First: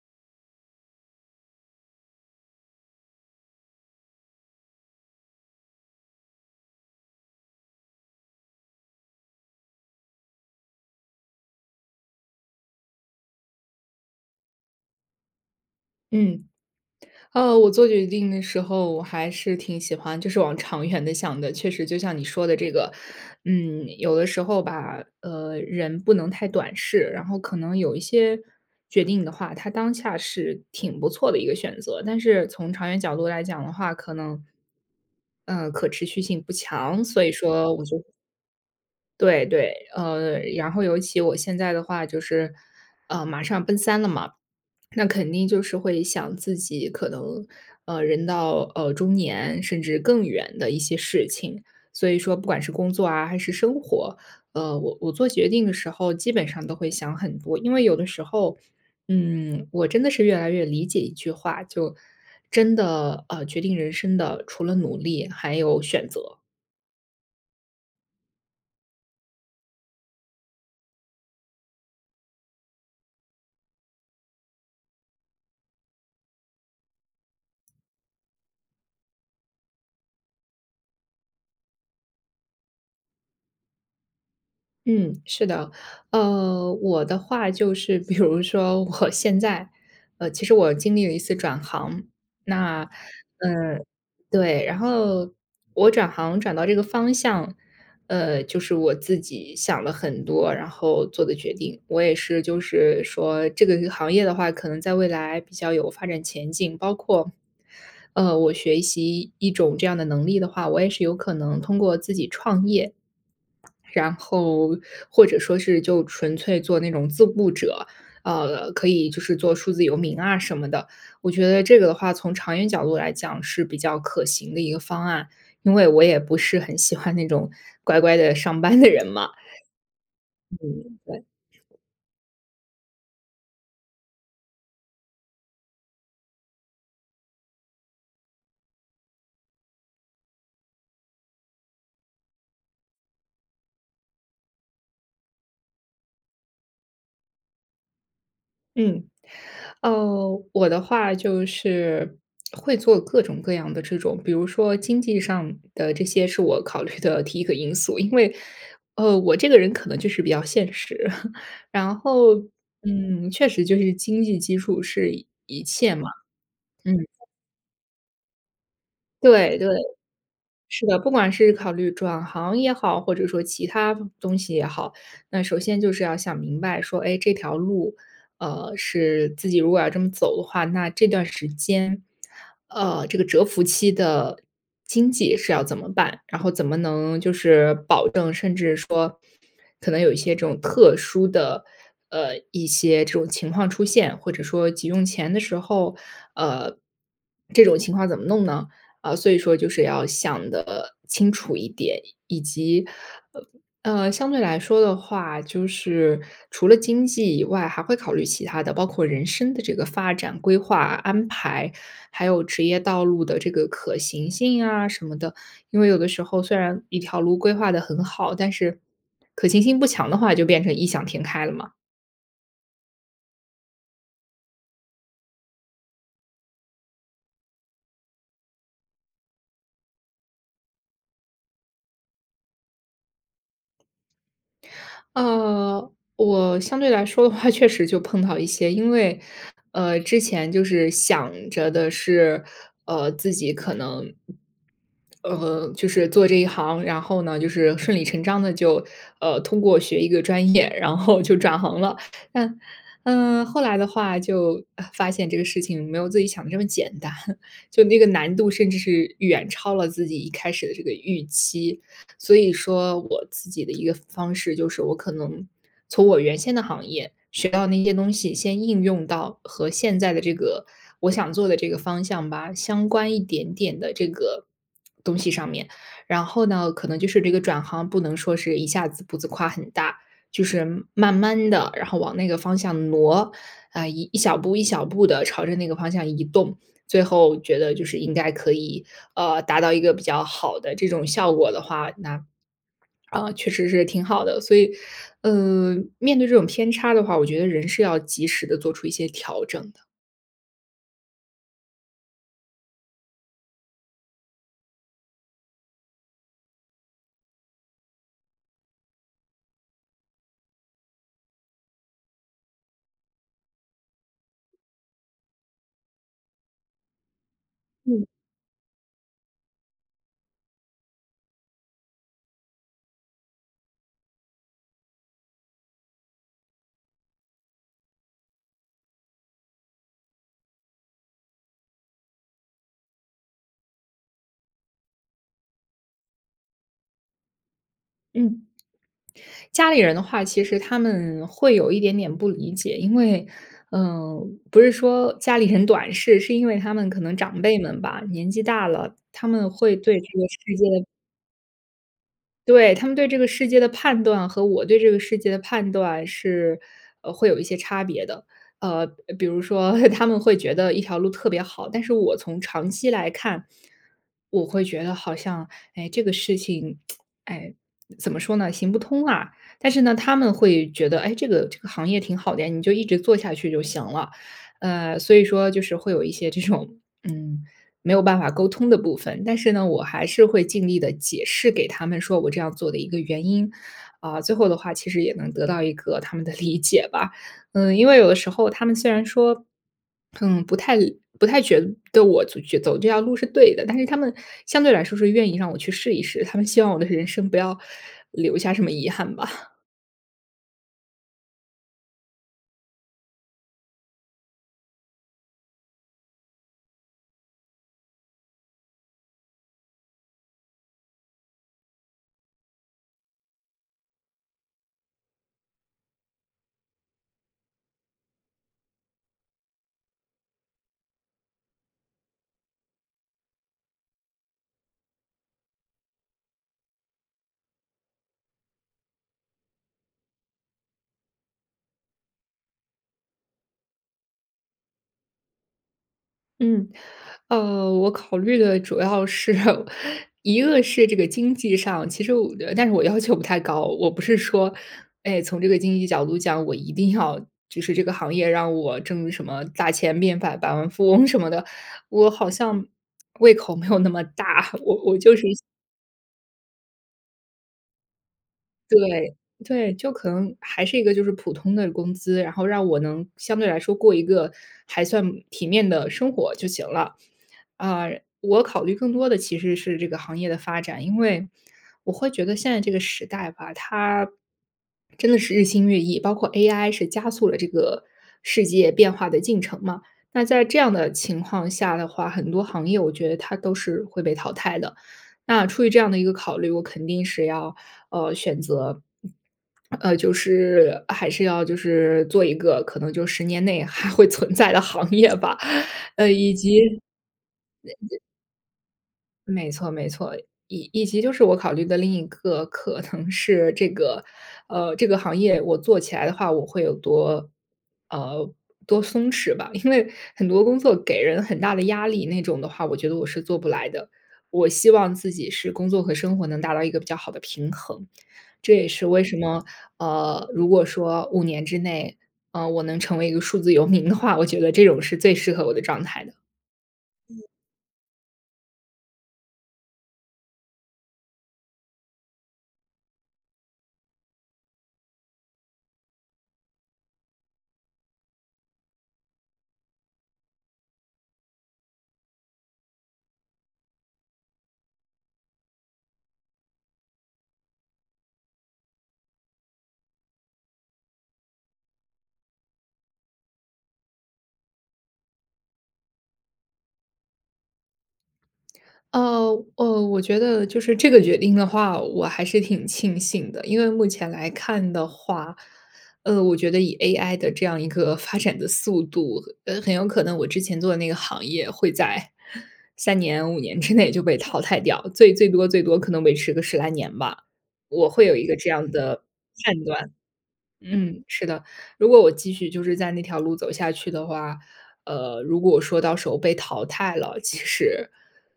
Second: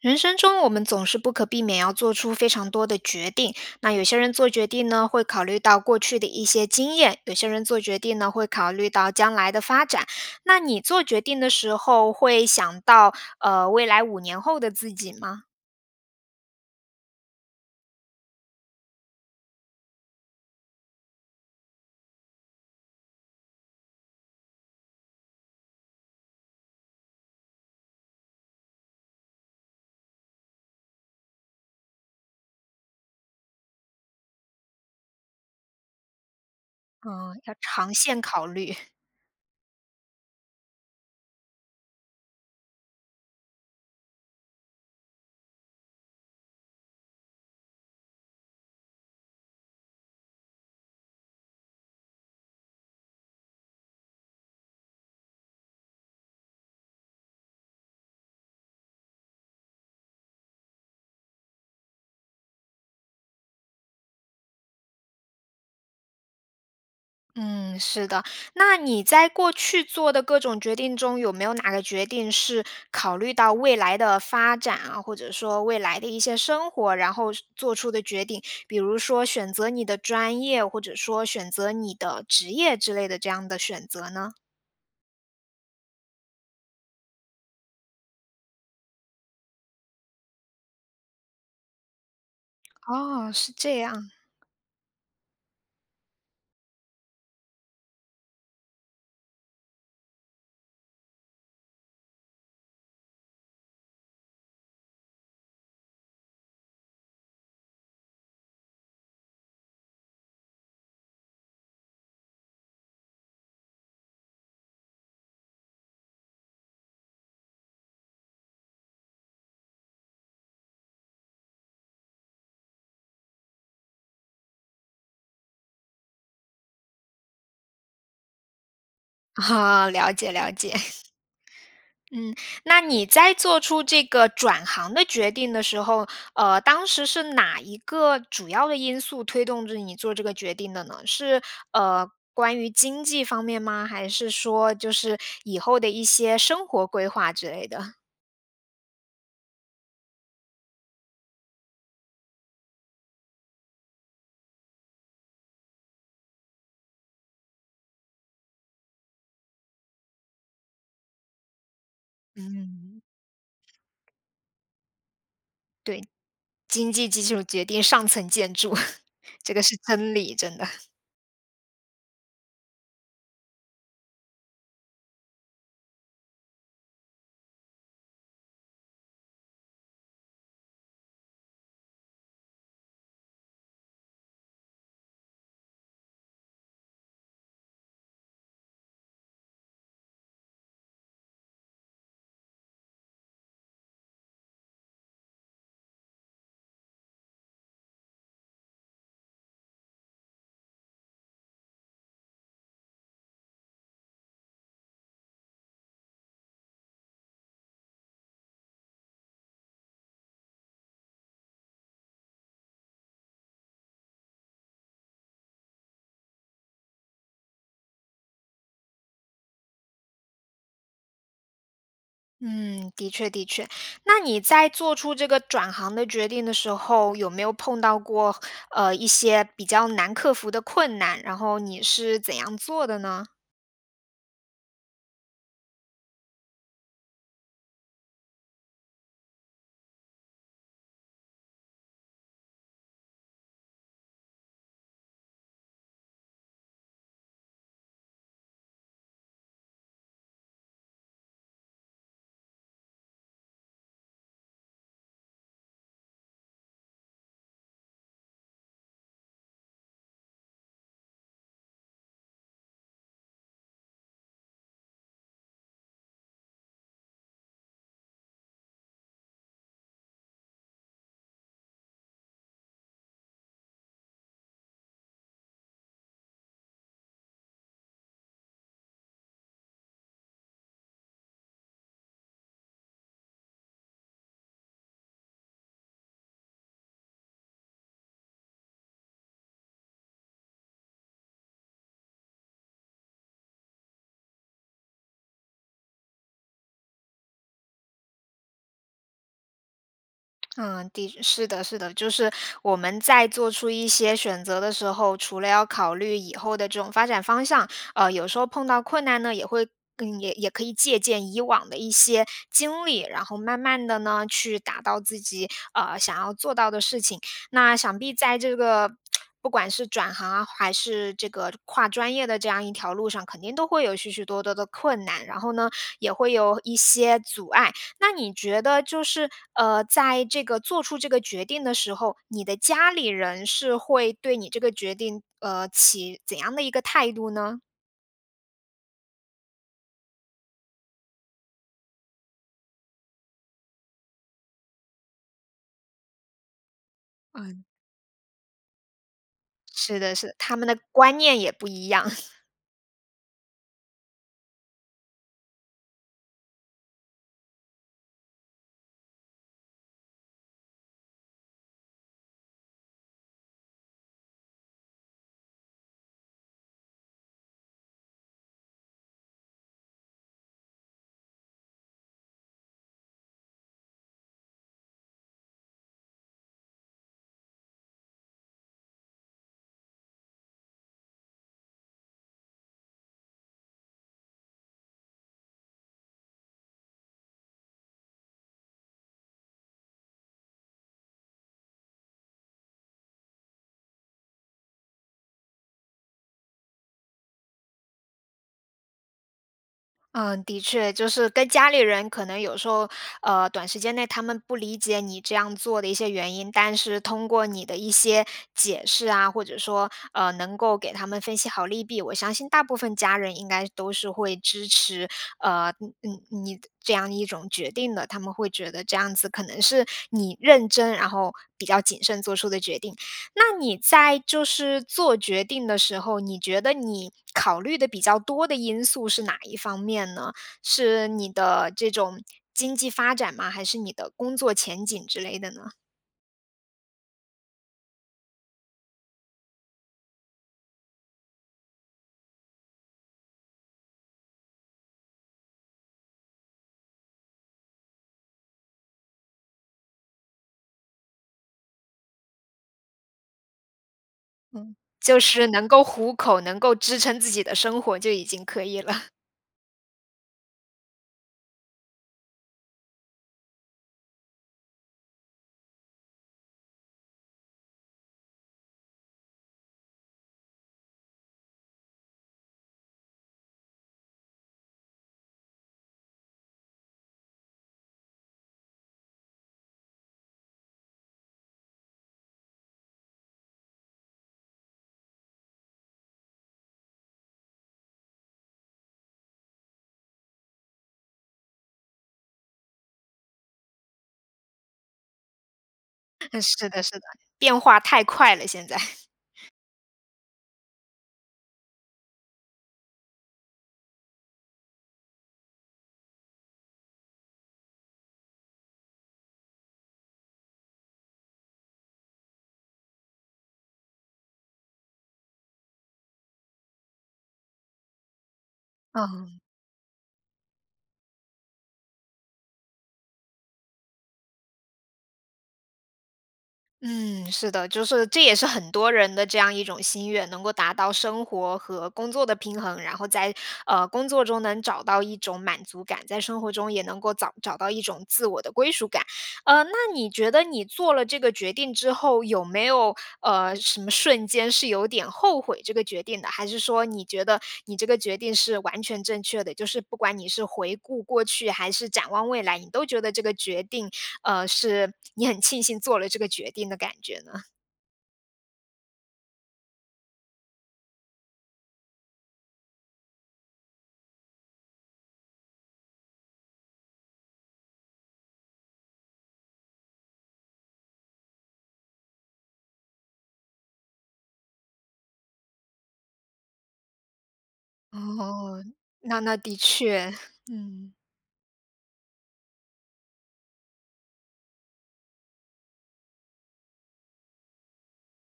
人生中我们总是不可避免要做出非常多的决定，那有些人做决定呢，会考虑到过去的一些经验，有些人做决定呢，会考虑到将来的发展，那你做决定的时候，会想到，呃，未来5年后的自己吗？嗯。呃，我做决定的时候我还是挺喜欢，就是往长远的想的。确实就像你说的这个，嗯，有的时候吧，呃，人不能太短视，然后可能有一些决定的话，它当下是挺不错的一个选择，但是从长远角度来讲的话，可能，呃，可持续性不强，所以嗯，要说，我长就线考虑。对对，呃然后尤其我现在的话就是，呃，马上奔3了嘛，那肯定就是会想自己可能，呃，人到，呃，中年甚至更远的一些事情。所以说不管是工作啊还是生活，呃，我我做决定的时候基本上都会想很多，因为有的时候，嗯，我真的是越来越理解一句话，就真的，呃，决定人生的，除了努力还有选择。嗯，是的，那你在过去做的各种决定中，有没有哪个决定是考虑到未来的发展啊，或者说未来的一些生活，然后是做出的决定，比如说选择你的专业，或者说选择你的职业之类的这样的选择呢？嗯，是的，呃，我的话就是比如说我现在，呃，其实我经历了一次转行，那，哦，是呃这样。对，然后我转行转到这个方向，呃，就是我自己想了很多然后做的决定。我也是就是说这个个行业的话，可能在未来比较有发展前景，包括，呃，我学习一种这样的能力的话，我也是有可能通过自己创业，然后或者说是就纯粹做那种自雇者，呃，可以就是做数字游民啊什么的。我觉得这个的话从长远角度来讲是比较可行的一个方案，因为我也不是很喜欢那种乖乖地上班的人嘛，哦，了解，了解。嗯，对。嗯，那你在做出这个转行的决定的时候，呃，当时是哪一个主要的因素推动着你做这个决定的呢？是，呃，关于经济方面吗？还是说就是以后的一些生活规划之类的？嗯，呃，我的话就是 会做各种各样的这种，比如说经济上的这些是我考虑的第1个因素，因为，呃，我这个人可能就是比较现实。然后，嗯。嗯，确实就是经济基础是一切对，嘛，经嗯。济基础决定上层建筑，这对，个对，是真理，真的。是 的，不管是考虑转行也好，或者说其他东西也好，那首先就是要想明白说，诶，这条路，呃，是自己如果要这么走的话，那这段时间，呃，这个蛰伏期的经济是要怎么办？然后怎么能就是保证，甚至说可能有一些这种特殊的，呃，一些这种情况出现，或者说急用钱的时候，呃，这种情况怎么弄呢？呃，所以说就是要想得清楚一点，以及，呃呃，相对来说的话，就是除了经济以外，还会考虑其他的，包括人生的这个发展规划安排，还有职业道路的这个可行性啊什么的。因为有的时候虽然一条路规划得很好，但是可行性不强的话就变成异想天开了嘛。嗯，的确，的确，那你在做出这个转行的决定的时候，有没有碰到过，呃，一些比较难克服的困难，然后你是怎样做的呢？呃，我，相对来说的话确实就碰到一些，因为，呃，之前就是想着的是，呃，自己可能呃，就是做这一行，然后呢，就是顺利成章的就，呃，通过学一个专业，然后就转行了，但嗯，后来的话就，啊，发现这个事情没有自己想的这么简单，就那个难度甚至是远超了自己一开始的这个预期。所以说我自己的一个方式就是我可能从我原先的行业学到的那些东西，先应用到和现在的这个我想做的这个方向吧，相关一点点的这个，东西上面。然后呢，可能就是这个转行，不能说是一下子步子跨很大，就是慢慢地，然后往那个方向挪，啊，一一小步、一小步地朝着那个方向移动，最后觉得就是应该可以，呃，达到一个比较好的这种效果的话，那 啊，确实是挺好的，所以，呃，面对这种偏差的话，我觉得人是要及时地做出一些调整的。嗯，的是的，是的，就是我们在做出一些选择的时候，除了要考虑以后的这种发展方向，呃，有时候碰到困难呢，也会更也也可以借鉴以往的一些经历，然后慢慢地呢，去达到自己，呃，想要做到的事情。那想嗯。必在这个，不管是转行啊，还是这个跨专业的这样一条路上，肯定都会有许许多多的困难，然后呢，也会有一些阻碍。那你觉得就是，呃，在这个做出这个决定的时候，你的家里人是会对你这个决定，呃，起怎样的一个态度呢？嗯。家里人的话，其实他们会有一点点不理解，因为，呃，不是说家里人短视，是因为他们可能长辈嗯。们吧，年纪大了，他们会是对这的，个是的，世他们的界观念也不一样。对，他们对这个世界的判断和我对这个世界的判断是，呃，会有一些差别的。呃，比如说 他们会觉得一条路特别好，但是我从长期来看，我会觉得好像，哎，这个事情，哎，怎么说呢，行不通啊。但是呢，他们会觉得，诶，这个，这个行业挺好的呀，你就一直做下去就行了。呃，所以说就是会有一些这种，嗯，没有办法沟通的部分，但是呢，我还是会尽力地解释给他们说我这样做的一个原因，啊，最后的话其实也能得到一个他们的理解吧，嗯，因为有的时候他们虽然说，嗯，不太不太觉得对，我觉走这条路是对的，但是他们相对来说是愿意让我去试一试，他们希望我的人生不要留下什么遗憾吧。嗯，的确。就是跟家里人可能有时候，呃，短时间内他们不理解你这样做的一些原因，但是通过你的一些解释啊，或者说，呃，能够给他们分析好利弊，我相信大部分家人应该都是会支持，呃，你你你的这样一种决定的。他们会觉得这样子可能是你认真，然后比较谨慎做出的决定。那你在就是做决定的时候，你觉得你考虑得比较多的因素是哪一方面呢？是你的这种经济发展吗？还是你的工作前景之类的呢？嗯。呃，我考虑的主要是，一个是这个经济上，其实我的但是我要求不太高。我不是说，哎从这个经济角度讲我一定要就是这个行业让我挣什么大钱变百百万富翁什么的，我好像 胃口没有那么大，我嗯，我就就是一些是能够糊口，能够支撑自己的生活，就已经可以了。对，对，就可能，还是一个就是普通的工资，然后让我能相对来说过一个还算体面的生活就行了。啊，我考虑更多的其实是这个行业的发展。因为，我会觉得现在这个时代吧，它 真的是日新月异，包括 AI 是加速了这个世界变化的进程嘛。那在这样的情况下的话，很多行业我觉得它都是会被淘汰的。那出于这样的一个考虑，我肯定是要，呃，选择 呃，就是还是要就是做一个可能就10年内还会存在的行业吧，以呃，是及的，是的。变化太快了现在。没错，没错。以以及就是我考虑的另一个可能是这个，呃，这个行业我做起来的话我会有多呃，多松弛吧。因为很多工作给人很大的压力那种的话我觉得我是做不来的，我希望自己是工作和生活能达到一个比较好的平衡。这也是为什嗯。么，呃，如果说5年之内，呃，我能成为一个数字游民的话，我觉得这种是最适合我的状态的。嗯。嗯，是的。就是，这也是很多人的这样一种心愿，能够达到生活和工作的平衡，然后在，呃，工作中能找到一种满足感，在生活中也能够找找到一种自我的归属感。呃，那你觉得你做了这个决定之后，有没有，呃，什么瞬间是有点后悔这个决定的？还是说你觉得你这个决定是完全正确的，就是不管你是回顾过去还是展望未来，你都觉得这个决定，呃，是 你很庆幸做了这个决定的感觉呢？呃，呃，我觉得就是这个决定的话，我还是挺庆幸的。因为目前来看的话，呃，我觉得以 AI 的这样一个发展的速度，呃，很有可能我之前做的那个行业会在，3年5年之内就被淘汰掉，最最多最多可能维持个10来年吧。我会有一个这哦，样的那那的判断。确，嗯。嗯，是的，如果我继续就是在那条路走下去的话，呃，如果我说到时候被淘汰了，其实，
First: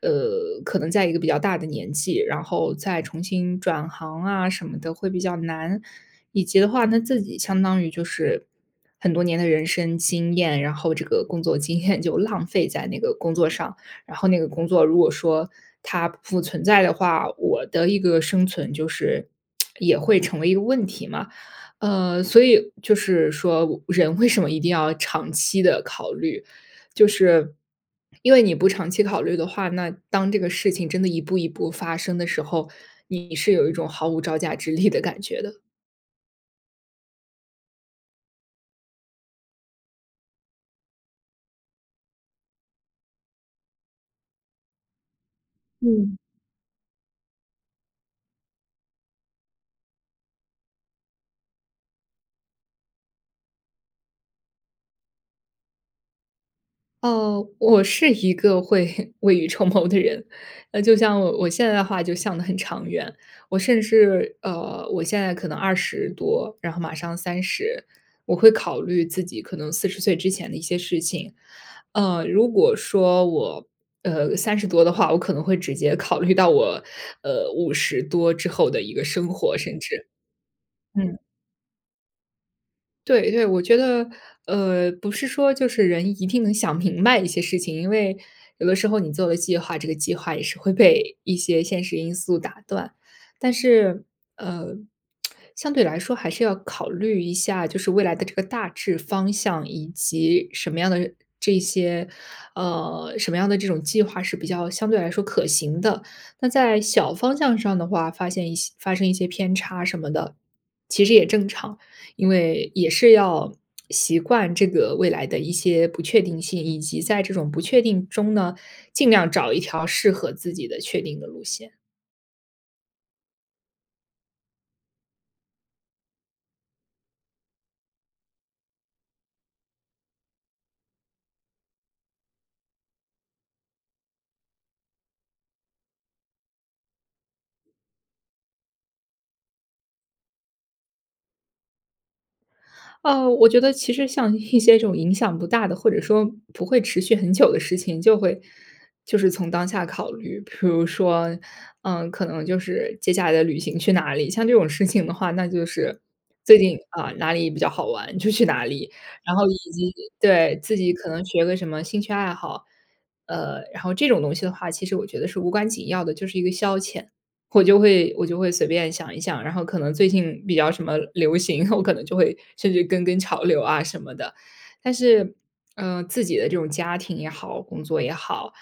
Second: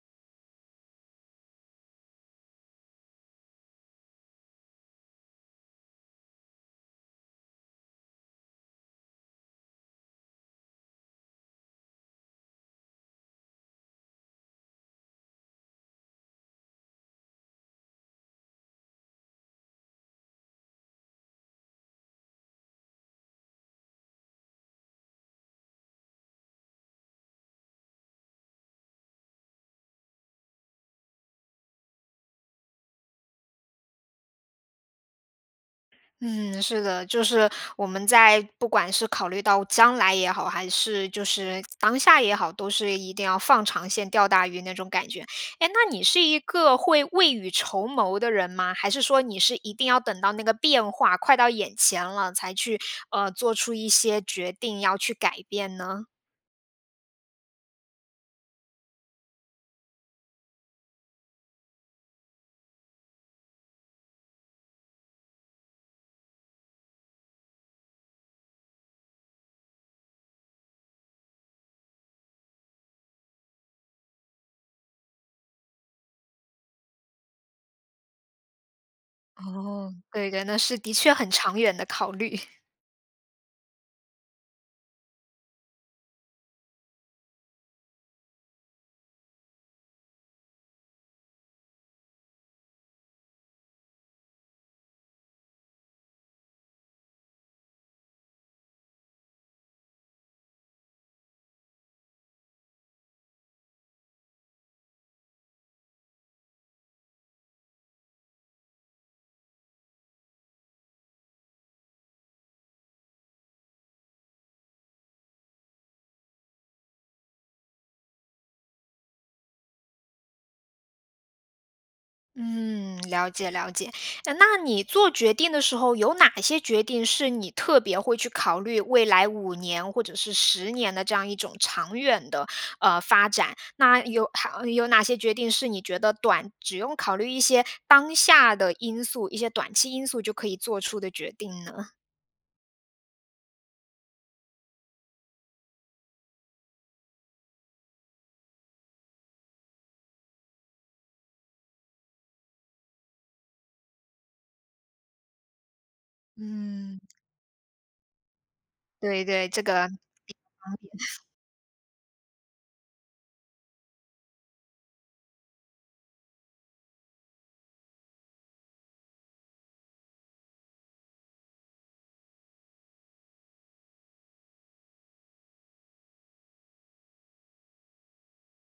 呃，可能在一个比较大的年纪，然后再重新转行啊什么的会比较难。以及的话呢，自己相当于就是很多年的人生经验，然后这个工作经验就浪费在那个工作上，然后那个工作如果说它不存在的话，我的一个生存就是 也会成为一个问题嘛。呃，所以就是说人为什么一定要长期的考虑，就是因为你不长期考虑的话，那当这个事情真的一步一步发生的时候，你是有一种毫无招架之力的感觉的。嗯，是的，就是我们在不管是考虑到将来也好，还是就是当下也好，都是一定要放长线钓大鱼那种感觉。诶，那你嗯。是一个会未雨绸缪的人吗？还是说你是一定要等到那个变化快到眼前了，才去，呃，做出一些决定要去改变呢？哦，我是一个会 未雨绸缪的人，那就像我我现在的话就想得很长远，我甚至呃，我现在可能20多，然后马上30，我会考虑自己可能40岁之前的一些事情。呃，如果说我，呃，30多的话我可能会直接考虑到我，呃，50多之后的一个生活甚哦，至。对的，那是的确嗯。很长远的考虑。对，对，我觉得，呃，不是说就是人一定能想明白一些事情，因为有的时候你做的计划，这个计划也是会被一些现实因素打断。但是，呃，相对来说还是要考虑一下，就是未来的这个大致方向，以及什么样的这些，呃，什么样的这种计划是比较相对来说可行的。那在小方向上的话，发现一些发生一些偏差什么的，其实也正常。因为也是要 习惯这个未来的一些不确定性，以及在这种不确定中呢，尽量找一条适合自己的确定的路线。嗯，了解，了解。呃，那你做决定的时候，有哪些决定是你特别会去考虑未来5年或者是10年的这样一种长远的，呃，发展？那有还有哪些决定是你觉得短只用考虑一些当下的因素、一些短期因素就可以做出的决定呢？呃，我觉得其实像一些这种影响不大的，或者说不会持续很久的事情，就会就是从当下考虑。比如说，嗯，可能就是接下来的旅行去哪里。像这种事情的话，那就是，最近，嗯。啊，哪里比较好玩就去哪里。对，然后对，以这个。及 [unintelligible] 对，自己可 能学个什么兴趣爱好。呃，然后这种东西的话，其实我觉得是无关紧要的，就是一个消遣。我就会，我就会随便想一想，然后可能最近比较什么流行，我可能就会甚至跟跟潮流啊什么的。但是，呃，自己的这种家庭也好、工作也好，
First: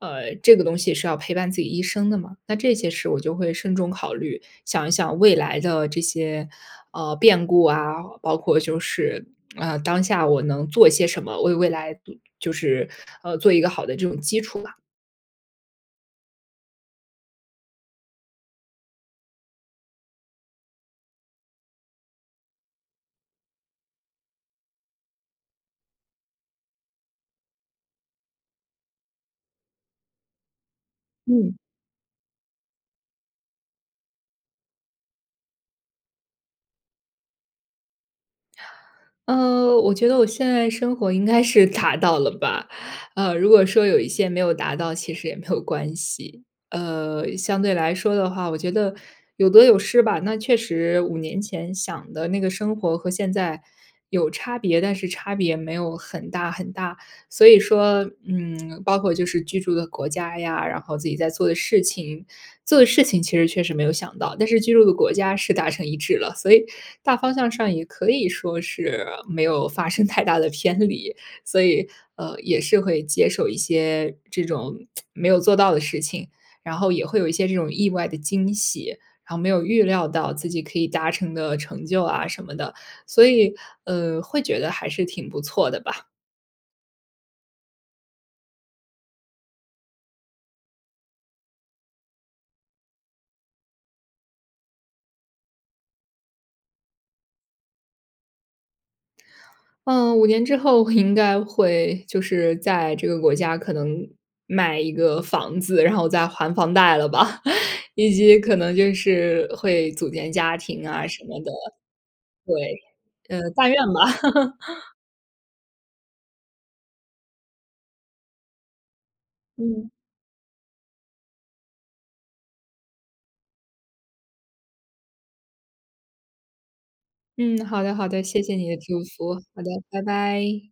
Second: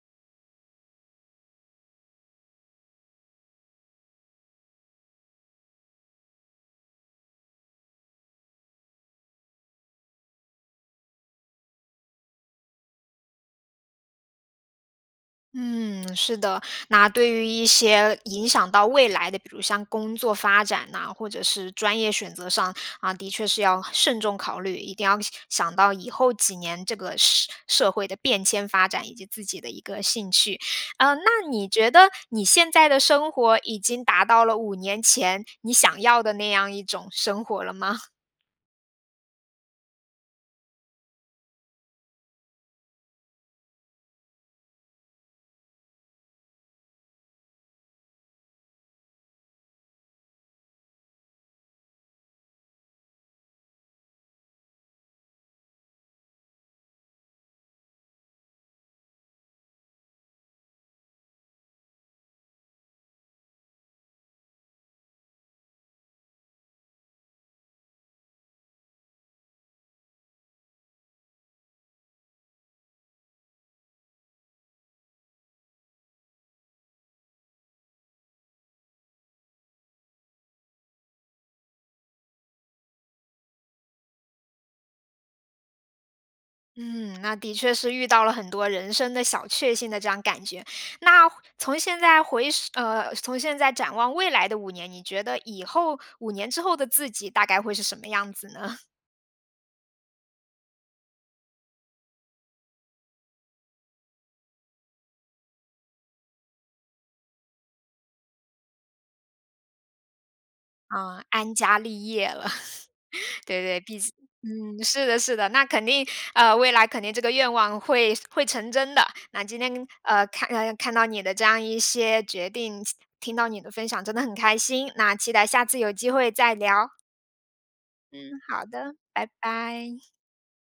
呃，这个东西是要陪伴自己一生的嘛，那这些事我就会慎重考虑，想一想未来的这些，呃，变故啊，包括就是，呃，当下我能做些什么，为未来杜就是，呃，做一个好的这种基础吧。嗯，是的。那对于一些影响到未来的，比如像工作发展呐，或者是专业选择上，啊，的确是要慎重考虑，一定要想到以后几年这个社社会的变迁发展以及自己的一个兴趣。呃，那嗯。你觉得你现在的生活已经达到了5年前你想要的那样一种生活了吗？呃，我觉得我现在生活应该是达到了吧，呃，如果说有一些没有达到其实也没有关系。呃，相对来说的话，我觉得有得有失吧。那确实5年前想的那个生活和现在有差别，但是差别没有很大很大。所以说，嗯，包括就是居住的国家呀，然后自己在做的事情。做的事情其实确实没有想到，但是居住的国家是达成一致了，所以大方向上也可以说是没有发生太大的偏离。所以，呃，也是会接受一些这种 没有做到的事情，然后也会有一些这种意外的惊喜，然后没有预料到自己可以达成的成就啊什么的。所以，呃，会觉得还是挺不错的吧。嗯，那的确是遇到了很多人生的小确幸的这样感觉。那，回从现在回首呃，从现在展望未来的5年，你觉得以后5年之后的自己大概会是什么样子呢？嗯，5年之后我应该会就是，在这个国家可能买一个房子，然后在还房贷了吧，以及可能就是会组建家庭啊呃，什么的。安家立业了，对，嗯，对，但愿对，毕，吧。嗯，是的，是的，那肯定呃，未来肯定这个愿望会，会成真的。那今天嗯。呃，看呃看到你的这样一些决定，亲听到你的分享，真的很开心，那期待下次有机会再聊。嗯，好的，好的，嗯，谢谢好你的的，祝拜福。好的，拜。拜拜。